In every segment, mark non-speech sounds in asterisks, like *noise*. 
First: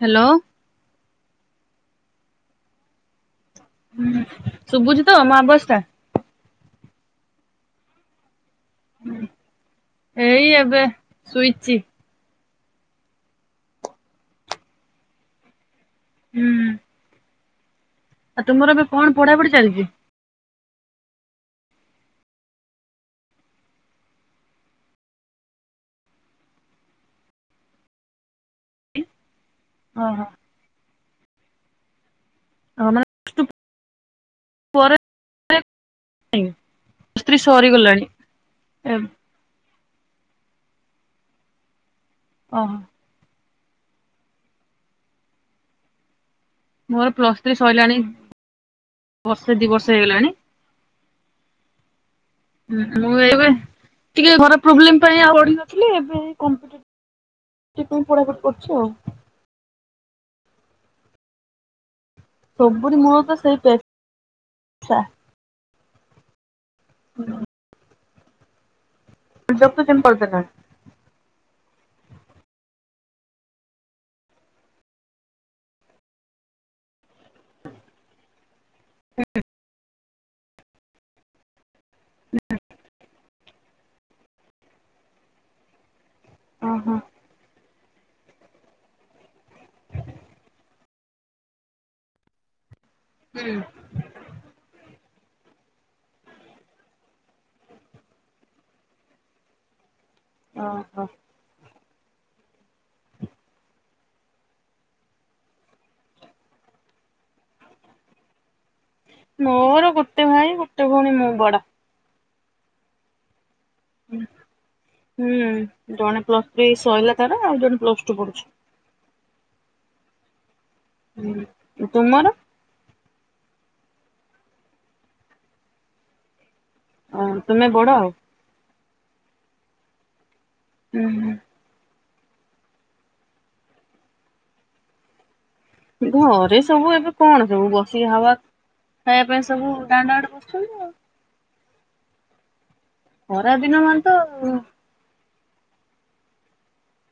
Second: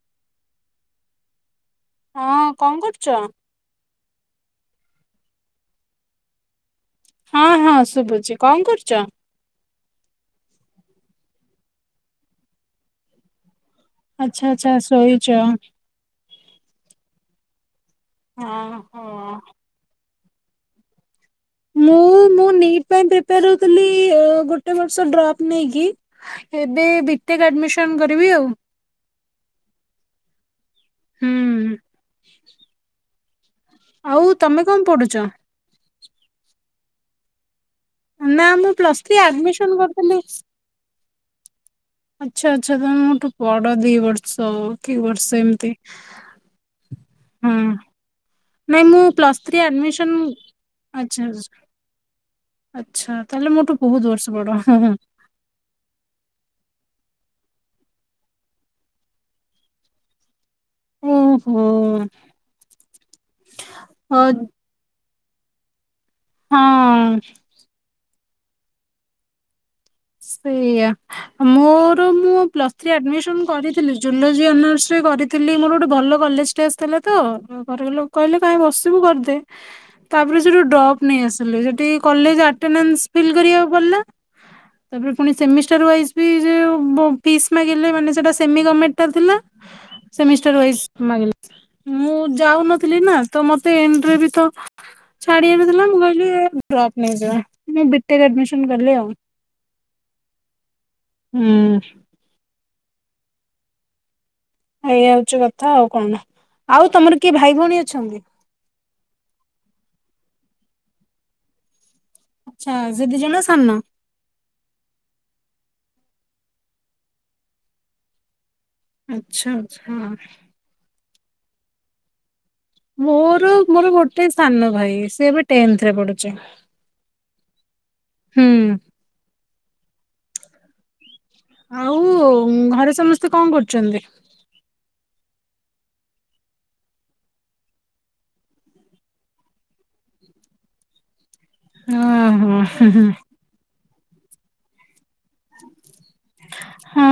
Hello ହଁ କଣ କରୁଚ? ହୁଁ ଶୁଭୁଛିୁ ତ ମା ବସ ଟା। ହଁ ହଁ ଶୁବୁଚି। ହୁଁ ଏଇ ଏବେ ସୁଇ ଚି ଆଚ୍ଛା ଆଚ୍ଛା ସୋଇଚ। ହୁଁ। ଆଉ ତୁମର ହଁ ଏବେ କଣ ହଁ। ପଢାପଢି ଚାଲିଚି। ମୁଁ ମୁଁ ନିଟ୍ ପାଇଁ ପ୍ରିପୋର ହେଉଥିଲି ଗୋଟେ ବର୍ଷ ଡ୍ରପ୍ ନେଇକି। ଏବେ ବି ଟେକ୍ ଆଡମିସନ୍ କରିବି ଆଉ। ଓ ହୋ। ହୁଁ। ଅ ନା *unintelligible* ଆଉ ତମେ କଣ ପଡୁ ଚ *unintelligible* ନା ମୁ ପ୍ଲସ୍ ଥ୍ରୀ ଓହୋ ଆମିସନ କର *unintelligible* ଆଚ୍ଛା ଆଚ୍ଛା ହଁ ମୁଁ ତ ବଡ ଦି ବର୍ଷ କି ବର୍ଷେ ଏମ୍ ତି-' ମୋର ପ୍ଲସ ଥ୍ରୀ ସଇଲାଣି ମୁଁ *inaudible* ପ୍ଲସ୍ ବର୍ଷେ ଥ୍ରୀ ଦି ବର୍ଷେ ଆଡମିସନ ହେଇଗଲାଣି। ଆଚ୍ଛା *inaudible* ଉଁ ଆଚ୍ଛା ହୁଁ ମୁ ତାହେଲେ ଏବେ ମୋଠୁ ବହୁତ ବର୍ଷ ଟିକେ ବଡ। ଘର ପ୍ରୋବ୍ଲେମ ପାଇଁ ଆଉ ପଢ଼ି ନଥିଲି। ଏବେ କମ୍ କିଏ କଣ ପଢ଼ାପଢ଼ି କର୍ ଚି ଆଉ। ଉଁ ହୁଁ ସବୁୁରୀ ମୁଳତ ସେଇ ପେ ସା ହଁ *unintelligible* ସେଇଆ ମୋ ରୁମୁଁ ପ୍ଲସ୍ ଥ୍ରୀ ଆଡମିସନ କରିଥିଲି ଜୁଲୋଜି ଅନର୍ସ ରେ କରିଥିଲି। ମୋର ଗୋଟେ ଭଲ କଲେଜଟେ ଆସିଥିଲା। ତ ଘର ଲୋକ୍ କହିଲେ କାହିଁ ବଶ୍-' ତୁ କରିଦେ ତାପରେ ସେଠୁ ଡପ୍ ନେଇଆସିଲେ ସେ କଲେଜ ଆଟେନାଶ୍ ପିଲ୍ କରିବାକୁ ଗଲା। ତାପରେ ପୁଣି ସେମିଷ୍ଟର ୱାଇଜ୍ ଏଇ ଯେଉ ଓହୋ। ମ ପିସ ମାଗ ପିଲେମାନେ ସେଟା ସେମି ଗର୍ମେଣ୍ଟ ଟା ଥିଲା। ସେମିଷ୍ଟର ୱାଇସ ମାଗିଲ୍ ମୂ ଯାଉ ନ ଥିଲିନା ତ ମତେ ଏଣ୍ଟର ବିତ ଛାଡ଼ି ନଥିଲା ମୁଁ କହିଲି ଏ ଡ୍ରପ ନେଇଯିବା ମୁଁ ବି ଟେକ୍ ଆଡମିସନ କଲି ଆଉ। *inaudible* ହୁଁ। ଏଇ ହଉଚି କଥା ଆଉ କଣ ନା ଆଉ ତମର କିଏ ଭାଇ ଭଉଣୀ ଅଛନ୍ତି। *inaudible* ମୋର ଗୋଟେ ଭାଇ ଗୋଟେ ଭଉଣୀ ମୁଁ ବଡ। ଆଛା ସେଦି ଜଣ ସାନ। ହୁଁ ଜଣେ ପ୍ଲସ ଥ୍ରୀ ସଇଲା ତାର ଆଉ ଜଣେ ପ୍ଲସ୍ ଟୁ ପଢୁଛି। ଆଚ୍ଛା ଆଚ୍ଛା। ଓ ତୁମର ମୋର ମୋର ଗୋଟେ ସାନ ଭାଇ ସିଏ ଏବେ ଟେନ୍ଥରେ ପଢୁଛି। ଓ ତୁମେ ବଡ? ହୁଁ। ଉଁ, ହୁଁ, ଆଉ ଉଁ ଘରେ ସମସ୍ତେ କଣ କରୁଚନ୍ତି? ଘରେ ସବୁ ଏବେ କଣ ସବୁ ବସି ହାବା ଖାଇବା ପାଇଁ ସବୁ ଦାଣ୍ଡ ଆଡେ ବସିଛନ୍ତି ଆଉ। ହଁ, ହଁ। ଖରା ଦିନ ମାନ୍ ହଁ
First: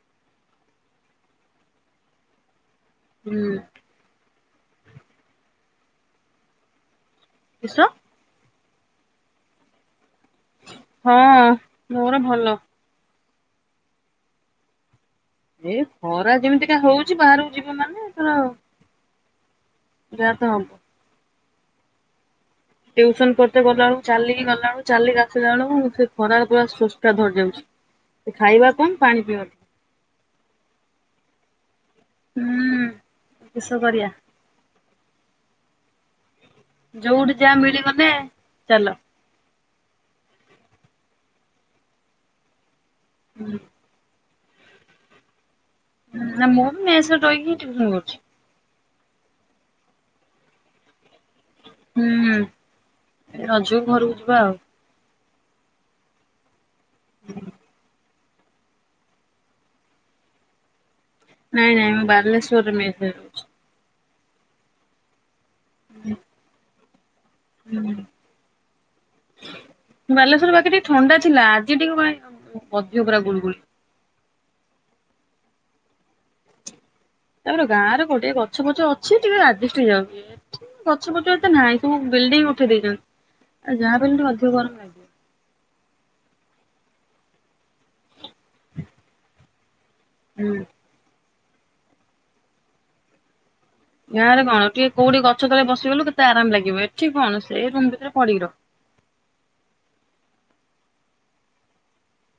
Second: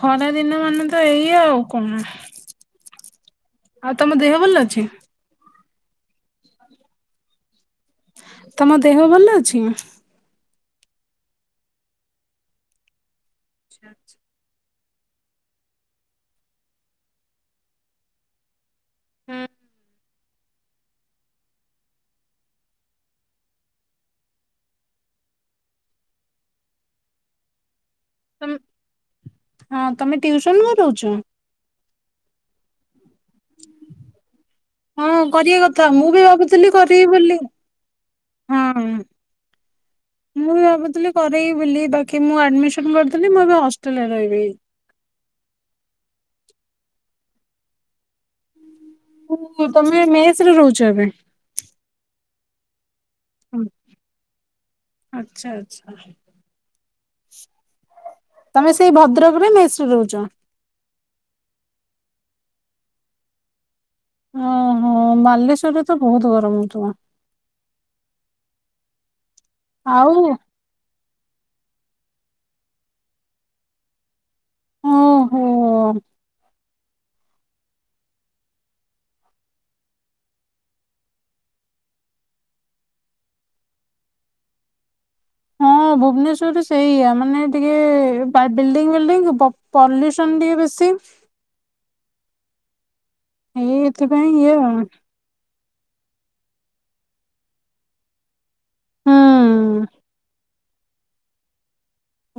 ଖରା ଦିନ ମାନେ ତ ଏଇ ଆଉ କଣ। ଆଉ ତୋମ ଦେହ ଭଲ ଅଛି? କିଶ? ତୋମ ଦେହ ଭଲ ଅଛି? ହଁ ମୋର ଭଲ। ଆଚ୍ଛା ଆଚ୍ଛା। ଏ ଖରା ଯେମିତିକା ହଉଚି ବାହାରକୁ ଯିବ ମାନେ ଏଥର ହୁଁ, ଯା ତ ହଉ ଟିଉସନ ପଢିତେ ଗଲା ବେଳକୁ ଚାଲିକି ଗଲା ବେଳକୁ ଚାଲିକି ଆସିଲା ବେଳକୁ ସେ ଖରାର ପୁରା ସୁଷ୍ଟା ଧରି ଯାଉଛି। ତୋମ ଖାଇବା କମ୍ ପାଣି ପିଇବା ଅଧିକ। ହଁ ତୋମେ ଟିଉସନ କରଉଛ। ହୁଁ, କିସ କରିବା। ହଁ କରିବା କ ଥା ମୁଁ ବି ଭାବୁଥି ଥିଲି କରିବି ଯୋଉଠି ବୋଲି ଯାହା ମିଳିଗଲେ ହଁ। ଚାଲ। ମୁଁ ବି ଭାବୁଥିଲି କରେଇ ବୋଲି ବାକି ମୁଁ ଆଡମିସ *unintelligible* କରିଥିଲି ମୁଁ ହୁଁ ଏବେ ହଷ୍ଟ୍ରେଲ୍ ରେ ରହିବି। *inaudible* ନା ମୁଁ ବି ମେସ୍ ରେ ରହିକି ଟିଉସନ କରୁଛି। ଓ ହୋ ତୋମେ ମେସ୍ ରେ ରହୁଛ ଏବେ। ହୁଁ। ରଜକୁ ଘରକୁ ଯିବା ଆଉ। ଆଚ୍ଛା ଆଚ୍ଛା। *inaudible* ତୋମେ ସେଇ ଭଦ୍ରକରେ ମେସ୍ ରେ ରହୁଚ। ନାଇଁ ନାଇଁ ମୁଁ ବାଲେଶ୍ୱରରେ ମେସ୍ ରେ ରହୁଚି। ଓ ହୋ ବାଲେଶ ସେଠି ତ ବହୁତ ଗରମ ହଉଥୁବ? ହୁଁ। ଆଉ ବାଲେଶ୍ଵର ପାଖେରେ ଥଣ୍ଡା ଥିଲା ଆଜି ଟିକେ କ ଅଧ ପୁରା ଗୁଳୁ ଗୁଳି। ଓହୋ ତାପରେ ଗାଁରେ ଗୋଟେ ଗଛ ପଛ ଅଛି ଟିକେ ରାଜଷ୍ଟଠ ଯାଉଛି ଏଠ ଗଛ ପଛ ଏତେ ନାହିଁ ସବୁ ବିଲଡିଙ୍ଗ ଉଠେଇ ଦେଇଛନ୍ତି ଆଉ ଯାହାବ ଅଧିକ ଗରମ ଲାଗିବ। ହଁ ଭୁବନେଶ୍ଵରରେ ସେଇଆ ମାନେ ଟିକେ ବିଲଡିଙ୍ଗ ଫିଲ୍ଡିଙ୍ଗ ପଲ୍ୟୁସନ୍ ଟିକେ ହୁଁ ବେଶୀ। ଏଇ ଗାଁ ଏଥିପାଇଁ ରେ ଇଏ କଣ ଆଉ ହୁଁ। ଟିକେ କୋଉଠି ଗଛ ତଳେ ବସ ବସି ଗଲୁ କେତେ ଆରାମ ଲାଗିବ ଏଠି କଣ ସେ ରୁମ ଭିତରେ ପଡିିିବ। ହୁଁ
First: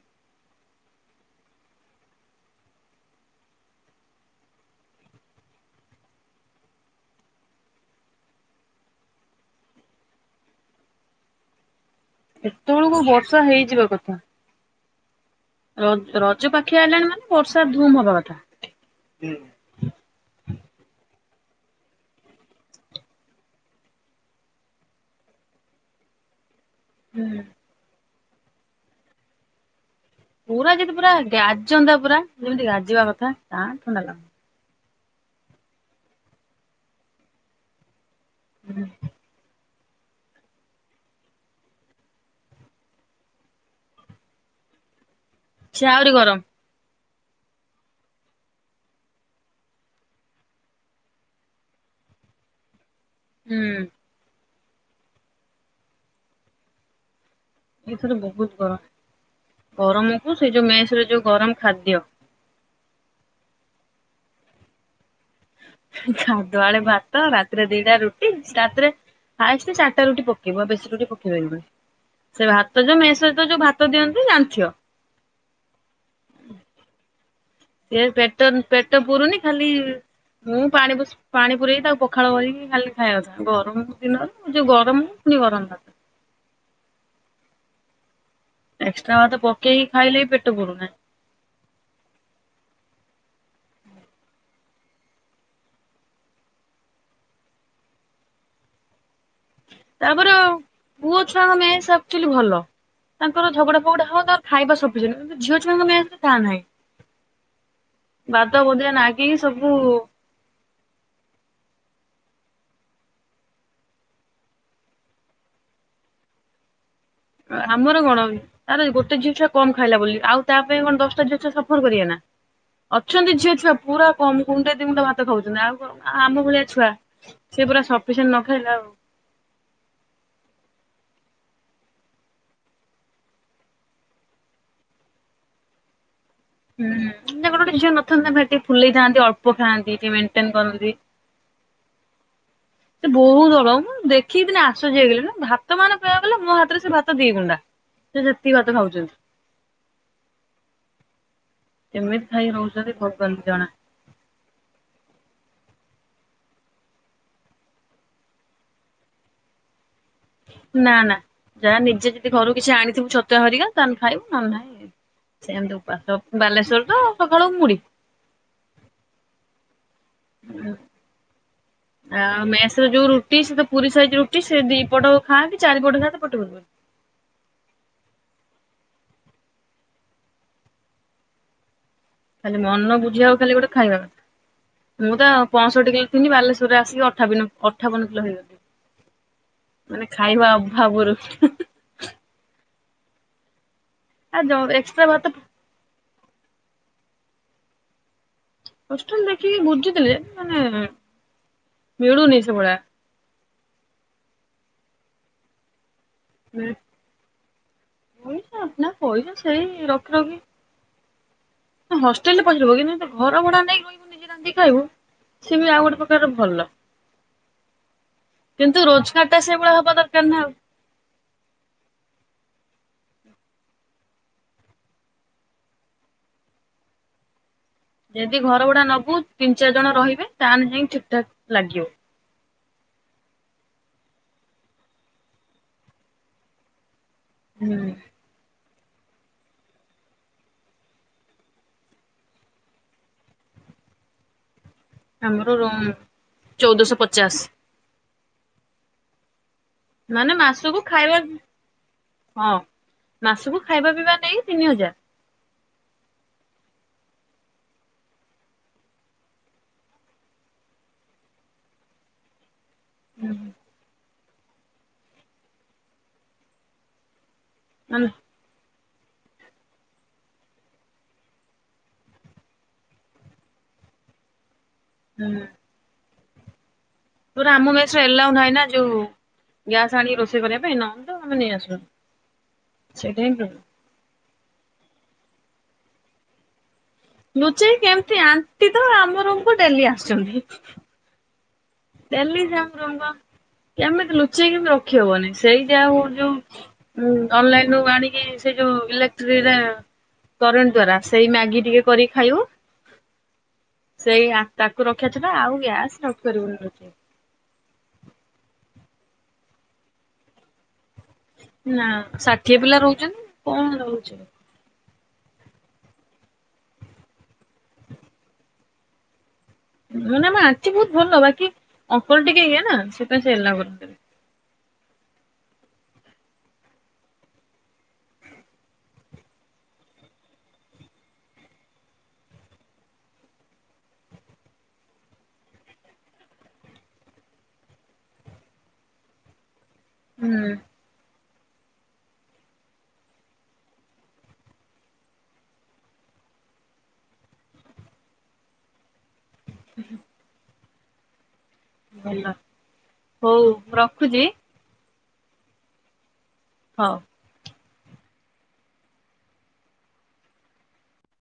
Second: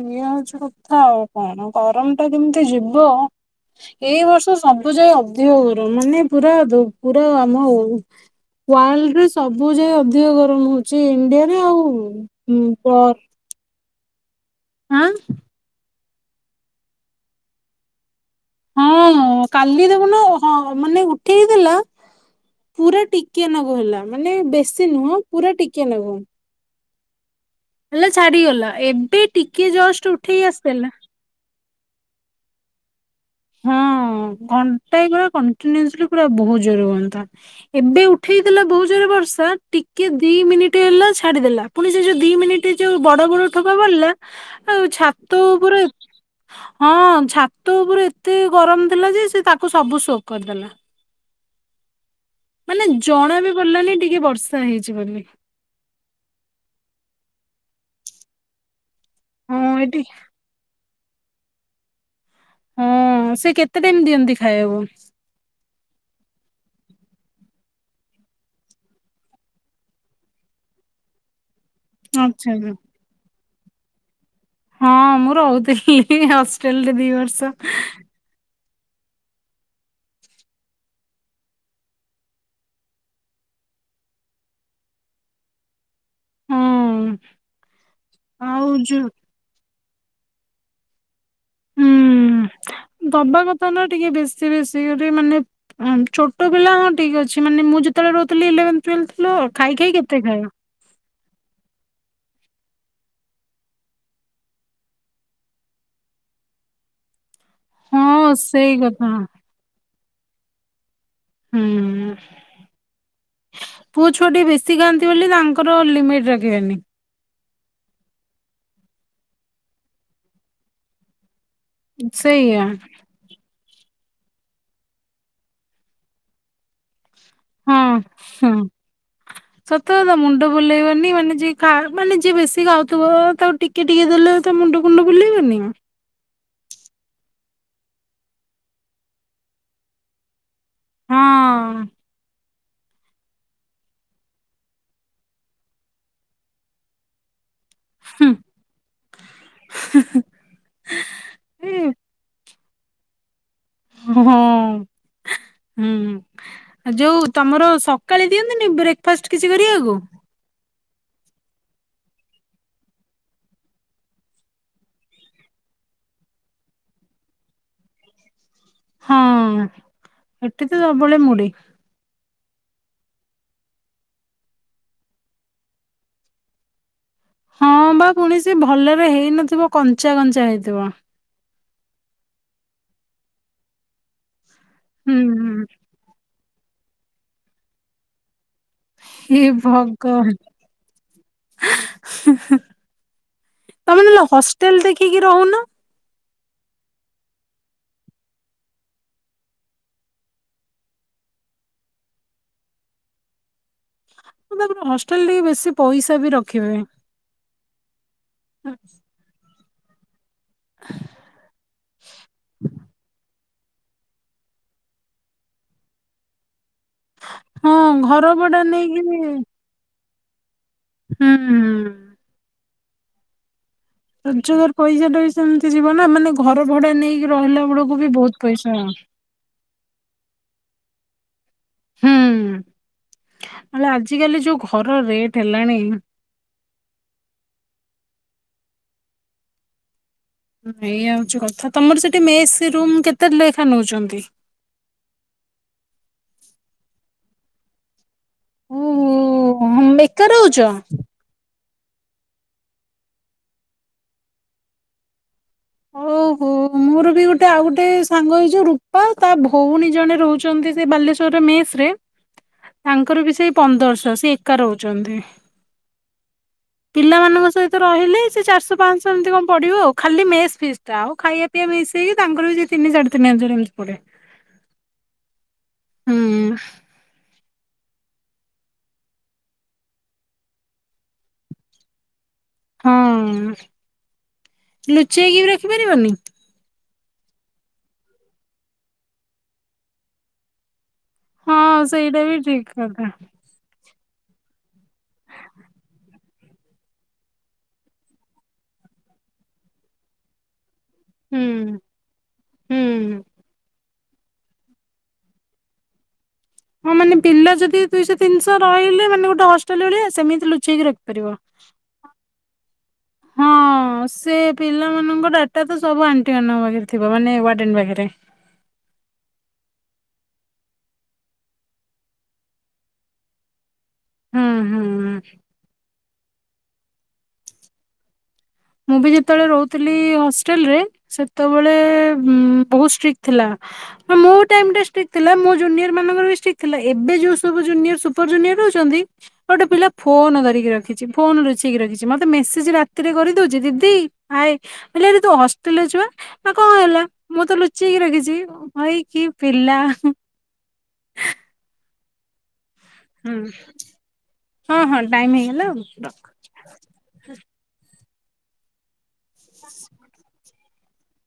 ଇଏ ହଉଛି କଥା ଆଉ କଣ ଗରମ ଟା କେମିତି ଯିବ ଏଇ ବର୍ଷ ସବୁ ଯାଏ ଅଧିକ ଗରମ ମାନେ ପୁରା ପୁରା ଆମ ଉୟାର୍ଲଡରେ ସବୁ ଯାଏ ଅଧିକ ଗରମ ହଉଛି ଇଣ୍ଡିଆରେ ଆଉ। ହୁଁ ଏତେ ବଳକୁ ବର୍ଷା ହେଇଯିବା କଥା। ଛା ହଁ ର ରଜ ପାଖି ଆଇଲାଣି ମାନେ ବର୍ଷା ଧୁମ୍ ହବା କଥା। ହଁ କାଲି ଦେଖୁନୁ ହଁ ମାନେ ଠିକ ଦେଲା ପୁରା ଟିକିଆ ନାଗୁ ହେଲା। ମାନେ ବେଶୀ ନୁହଁ ପୁରା ଟିକିଆ ନାଗୁ ହୁଁ ହେଲେ ଛାଡି ଗଲା ଏବେ ଟିକେ ଜଷ୍ଟ୍ ପୁରା ଯଦି ପୁରା ଗ୍ୟା *unintelligible* ପୁରା ଯେମିତି ଗାଜିବା କ *unintelligible* ଟାଇମ ହେଲା କଣ୍ଟିନିଓସ୍ଲି ପୁରା ବହୁତ ଜୋର ହୁଅନ୍ତା। ଏବେ ଉ ଉଠେଇଥିଲା ବହୁ ଜରେ ବର୍ଷା ଟି କିଏ ଦି ମିନିଟ୍ ହେଲା ଛାଡିଦେଲା। ପୁଣି ସେ ଯୋଉ ଦି ମିନିଟ୍ ଯୋଉ ବଡ ବଡ ଠୋପା ପଡିଲା ଆଉ ଛା ସେ ଆହୁରି ଗରମ୍। ଛାତ ଉପରେ ଏତେ ଗରମ ଥିଲା ଯେ ସେ ତାକୁ ସବୁ ଶୋକ୍ କରିଦେଲା। ମାନେ ଜଣା ବି ହୁଁ ପଡିଲାନି ଟିକେ ବର୍ଷା ହେଇଛି ବୋଲି। ଏଥର ବହୁତ ହଁ ଗରମ। ଏଠି ଗରମକୁ ସେଇ ଯୋଉ ମେସେରେ ଯଉ ଗରମ ଖାଦ୍ୟ। ହଁ ସେ କେତେ ଟାଇମ୍ ଦିଅନ୍ତି ଖାଇବାକୁ। ସାଧୁଆଡେ ଭାତ ରାତିରେ ଦିଟା ରୁଟି ରାତିରେ ଖାଇସେ ଚାରିଟା ରୁଟି ପକେଇବ। ବେଶୀ ରୁଟି ପକେଇ ପାରିବେନି। ସେ ଆଚ୍ଛା ଆଚ୍ଛା। ଭାତ ଯୋଉ ମେସେରେ ଭାତ ଯୋଉ ଭାତ ଦିଅନ୍ତି ଜା ହଁ ମୁଁ ରହୁଥିଲି ହଷ୍ଟେଲ୍ ରେ ଦି ବର୍ଷ। ସେ ପେଟନ୍ ପେଟ ପୁରୁନି ଖାଲି ମୁଁ ପାଣି ପାଣି ପୁରେଇକି ତାକୁ ପଖାଳ କରିକି ଖାଲି ଖାଇବା କଥା। ଗରମ ଦିନରୁ ଯୋଉ ଗରମ ହୁଣି ଗରମ ଭାତ। ହୁଁ। *inaudible* ଏକ୍ସଟ୍ରା ଭାତ ବ କେହି ଖାଇଲେ ହିଁ ପେଟ ପୁରୁନାହିଁ। ହୁଁ ଦବା କଥା ନା ଟିକେ ବେଶୀ ବେଶୀ ମାନେ ଛୋଟ ପିଲା ହଁ ଠିକ୍ ଅଛି। ମାନେ ମୁଁ ଯେତେବେଳେ ରହୁଥିଲି ଇଲେଭେନ୍ ଟୁଏଲ୍ ଥେ ତାପରେ ପୁଅ ଛୁଆଙ୍କ ମେସେ ସବ ଆଚୁଆଲି ଭଲ ତାଙ୍କର ଝଗଡା ଫଗଡା ହବ ତ ଖାଇବା ସପିସେଣ୍ଟ। କିନ୍ତୁ ଝିଅ ଛୁଆଙ୍କ ତା ନାହିଁ। ହଁ ବାଦ ସେଇ ବୁଦିଆ କଥା ନାଗିକି ସବୁ ହୁଁ *inaudible* ପୁଅ ଛୁଆ ବେଶୀ ଖାଆନ୍ତି ବୋଲି ତାଙ୍କର ଲିମିଟ୍ ରଖିବେନି। ଆମର କଣ ତାର ଗୋଟେ ଜିନିଷ କମ ଖାଇଲା ବୋଲି ଆଉ ତା ପାଇଁ କଣ ଦଶଟା ଜିନିଷ କରିଆ ନା ସେଇଆ ଅଛନ୍ତି ଝିଅ ଛୁଆ ପୁରା କମ ଗୁଣ୍ଡେ ଦି ଗୁଣ୍ଡା ଭାତ ଖାଉଛନ୍ତି। ଆଉ କଣ ଆମ ଭଳିଆ ଛୁଆ ସେ ହଁ ପୁରା ସଫିସିଏଣ୍ଟ ନ ହୁଁ ଖାଇଲେ ଆଉ ସତ କଥା ମୁଣ୍ଡ ବୁଲେଇବନି ମାନେ ଯିଏ ଖା ମାନେ ଯିଏ ବେଶୀ ଖାଉଥିବ ତାକୁ ଟିକେ ଟିକେ ଦେଲେ ତା ମୁଣ୍ଡ ଫୁଣ୍ଡ ବୁଲେଇବନି । ହୁଁ ଗୋଟେ ଗୋଟେ ଝିଅ ନଥାନ୍ତି ସେ ଟିକେ ଫୁଲେଇ ଥାଆନ୍ତି ଅଳ୍ପ ଖାଆନ୍ତି। ସେମାନେ ମେଣ୍ଟେନ କରନ୍ତି। *inaudible* ହଁ ସେ ବହୁତ ଅଳପ ମୁଁ ଦେଖିକି ଦିନେ ଆଶ୍ଚର୍ଯ୍ୟ ହେଇଗଲି। ଭାତ ମାନେ କହିଆକୁ ଗଲେ ମୋ ହାତରେ ସେ ଭାତ ଦି ଗୁଣ୍ଡା ସେ ହୁଁ। ଯେତିକି ଭାତ ଖାଉଛନ୍ତି। ଏ *inaudible* କେମିତି ଖାଇ ରହୁ ଛନ୍ତି ଭଗବାନଙ୍କୁ ଜଣା। ହଁ ହୁଁ ଯୋଉ ତମର ସକାଳେ ଦିଅନ୍ତିନି ବ୍ରେକ୍ ଫାଷ୍ଟ କିଛି କରିବାକୁ। ନା ନା ଯାହା ନିଜେ ଯଦି ଘରୁ କିଛି ଆଣିଥିବୁ ଛତୁଆ ହେରିକା ତାହେଲେ ଖାଇବୁ ନେଲେ ନାଇ ସେମିତି ଉପାସ ବାଲେଶ୍ଵର ତ ସକାଳୁ ମୁଢି। ହଁ। ଏଠି ତ ସବୁବେଳେ ମୁଢି। ଆଉ ମେସ ର ଯୋଉ ରୁଟି ସେ ତ ପୁରୀ ସାଇଜ ରୁଟି ସେ ଦି ପଟ ଖାଆ କି ଚାରିପଟ ଖାଆ ତୋ ପେଟ ପୂରିବନି। ହଁ ବା ପୁଣି ସେ ଭଲରେ ହେଇନଥିବ କଞ୍ଚା କଞ୍ଚା ହେଇଥିବ। ଖାଲି ମନ ବୁଝିଆଉ ଖାଲି ଗୋଟେ ଖାଇବା କଥା। ହୁଁ ମୁଁ ତ ହୁଁ ପଞ୍ଚଷଠି କିଲ ଥିଲି ବାଲେଶ୍ଵ ରେ ଆସିକି ଅଠାବନ ଅଠାବନ କିଲୋ ହେଇଗଲି। ହେ ମାନେ ଭଗବାନ। ଖାଇବା ଅଭାବରୁ *inaudible* ହୁଁ ହୁଁ। ତମେ ନହଲେ ଆ ଜ ହଷ୍ଟେଲ ଏକ୍ସଟ୍ରା ଦେଖିକି ଭାତ ରହୁନ? ହଷ୍ଟେଲ ଦେଖିକି ବୁଝୁଥିଲି ଯେ ମାନେ *inaudible* ମିଳୁନି ସେଭଳିଆ। *inaudible* ତାପରେ ହଷ୍ଟେଲ ଟିକେ ବେଶୀ ପଇସା ବି ରଖିବେ। ପଇସା ନା *inaudible* ପଇସା *unintelligible* ହଷ୍ଟେଲ ରେ ପଚାରିବ କିନ୍ତୁ ଘର ଭଡା ନେଇକି ରହିବୁ ନିଜେ ରାନ୍ଧି ଖାଇବୁ ସିଏ ବି ଆଉ ଗୋଟେ ପ୍ରକାରର ଭଲ ନାଇକି ହଁ ଘର ଭଡା ନେଇକିରି କାର ନାଁ ଆଉ। ହୁଁ ହୁଁ। ରୋଜଗାର ପଇସା ଟା ବି ସେମିତି ଯିବ ନା ମାନେ ଘର ଭଡା ନେଇକି ରହିଲା ବେଳକୁ ବି ବହୁତ ଯଦି ପଇସା ଘରଭଡା ନବୁ ତିନି ଚାରି ଜଣ ରହିବେ ତାହେଲେ ଯାଇ ଠିକ୍ ତା ଲାଗିବ। ନହେଲେ ଆଜିକାଲି ଯୋଉ ଘର ରେଟ ହେଲାଣି ହୁଁ। ଏୟା ହଉଛି କଥା ତମର ସେଠି ମେସ୍ ରୁମ୍ କେତେ ଲେଖା ନଉଛନ୍ତି? ଆମର ର ଚଉଦଶହ ପଚାଶ। ହୁଁ ହୁଁ। ଓ ଏକା ମାନେ ରହୁଛ। ମାସକୁ ଖାଇବା ହଁ ମାସକୁ ଖାଇବା ପିଇବା ନାଇଁ ତିନି ହଜାର ଓହୋ ମୋର ବି ଗୋଟେ ଆଉ ଗୋଟେ ସାଙ୍ଗ ହେଇଛ ରୂପା ତା ଭଉଣୀ ଜଣେ ରହୁଛନ୍ତି ସେ ବାଲେଶ୍ୱଵର ମେସ ରେ ତାଙ୍କର ବି ସେଇ ପନ୍ଦରଶହ ସେ ହୁଛନ୍ତି ପିଲାମାନଙ୍କ ସତ ମାନେ ରହିଲେ ସେ ଚାରଶହ ପାଞ୍ଚହ ଏମିତି କଣ ପଡିବ ଆ ଖାଲି ମେ ଫି ଟା ଆଉ ଖାଇବା ପିଇବା ମିଶେଇକି ତାଙ୍କର ବି ସେ ତିନି ଚାର ତିନି ହଜାର ଏମିତି ପଡେ। ହୁଁ। ହୁଁ। ପ ଆମ ଗସରେ ଏଲା ନାହିଁ ନା ଯୋଉ ଗ୍ୟାସ ଆଣିକି ରୋଷେଇ କରିବା ପାଇଁ ନହ ତ ଆମେ ନେଇ ଆସୁ। ହଁ। ସେଇଟା ହିଁ ପ୍ରୋବ୍ଲେମ୍। ଲୁଚେଇକି ବି ରଖିପାରିବନି? ଲୁଚେଇ କେମିତି ଆଣ୍ଟି ତ ଆମରଙ୍କୁ ଡେଲି ଆସିଛନ୍ତି। ହଁ ସେଇଟା ବି ଠିକ କଥା। କେମିତି ଲୁଚେଇକି ରଖ ହବନି ସେଇ ଯାହା ହୋଉ ଯୋଉ ହୁଁ ଅନଲାଇନୁ ଆଣିକି ସେ ଯୋଉ ଇଲେକ୍ଟ୍ର କରେଣ୍ଟ ଦ୍ଵାରା ସେଇ ମ୍ୟାଗି ହୁଁ ଟିକେ କରିକି ଖାଇବ। ହୁଁ। ସେଇ ତାକୁ ରଖିବା ଥିବା ଆଉ ଗ୍ୟାସ୍ ରଖି ପରିବୁନି। ହଁ ମାନେ ବିଲ ଯଦି ଦୁଇଶହ ତିିହ ରହିଲେ ମାନେୋଟେ ହଷ୍ଟେଲ ଭଳିଆ ସେମତି ଲୁଚେଇକି ରଖିବ। ନା ଷାଠିଏ ପିଲା ରହୁଛନ୍ତି ହଁ କଣ ରହୁଛି। ସେ ଡାଟା ତ ସବୁ ଆଣ୍ଟି ମାନଙ୍କ ପାଖରେ ଥିବା ମାନେ ୱାଡେନ ପାଖରେ? ମାନେ ଆମେ ଆଣ୍ଟି ବହୁତ ଭଲ ବାକି ଅଙ୍କଲ ଟିକେ ଇଏ ନା ସେଟାଇ ସେ ଏଲା କର ହୁଁ ହୁଁ। ମୁଁ ବି ଯେତେବେଳେ ରହୁଥିଲି ହଷ୍ଟେଲରେ ସେତେବେଳେ ବହୁତଷ୍ଟ୍ରିକ ଥିଲା ମୋ ଟାଇମ ଷ୍ଟ୍ରିକ ଥିଲା ମୋ ଯୋନିୟର ମାନଙ୍କର ଠିକ ଥିଲା ଏବେ ଯୋଉ ସବୁ ଜୁନିୟର ସୁପର ଜୁନିୟର ରହୁଛନ୍ତି। ଗୋଟେ ପିଲା ଫୋନ ହୁଁ ଧରିକି ରଖିଛି। ଫୋନ୍ ଲୁଚେଇକିଖିଛି ମତେ ମେସେଜ ରାତିରେ କରି ଛି ଦିଦି ଆଏ ହେଲେ ଆରେ ତୁ ହଷ୍ଟେଲରେ ଯୁଆ ଆ କଣ ହେଲା ମୁଁ ତ ଲୁଚେଇକି ରଖିଛି ହେଇକ ପିଲା ଭଲ। ହଁ ହଉ ରଖୁଛି। ହଁ ହଁ ଟାଇମ ହେଇଗଲା ଆଉ ରଖ। ହଉ। ହୁ *inaudible*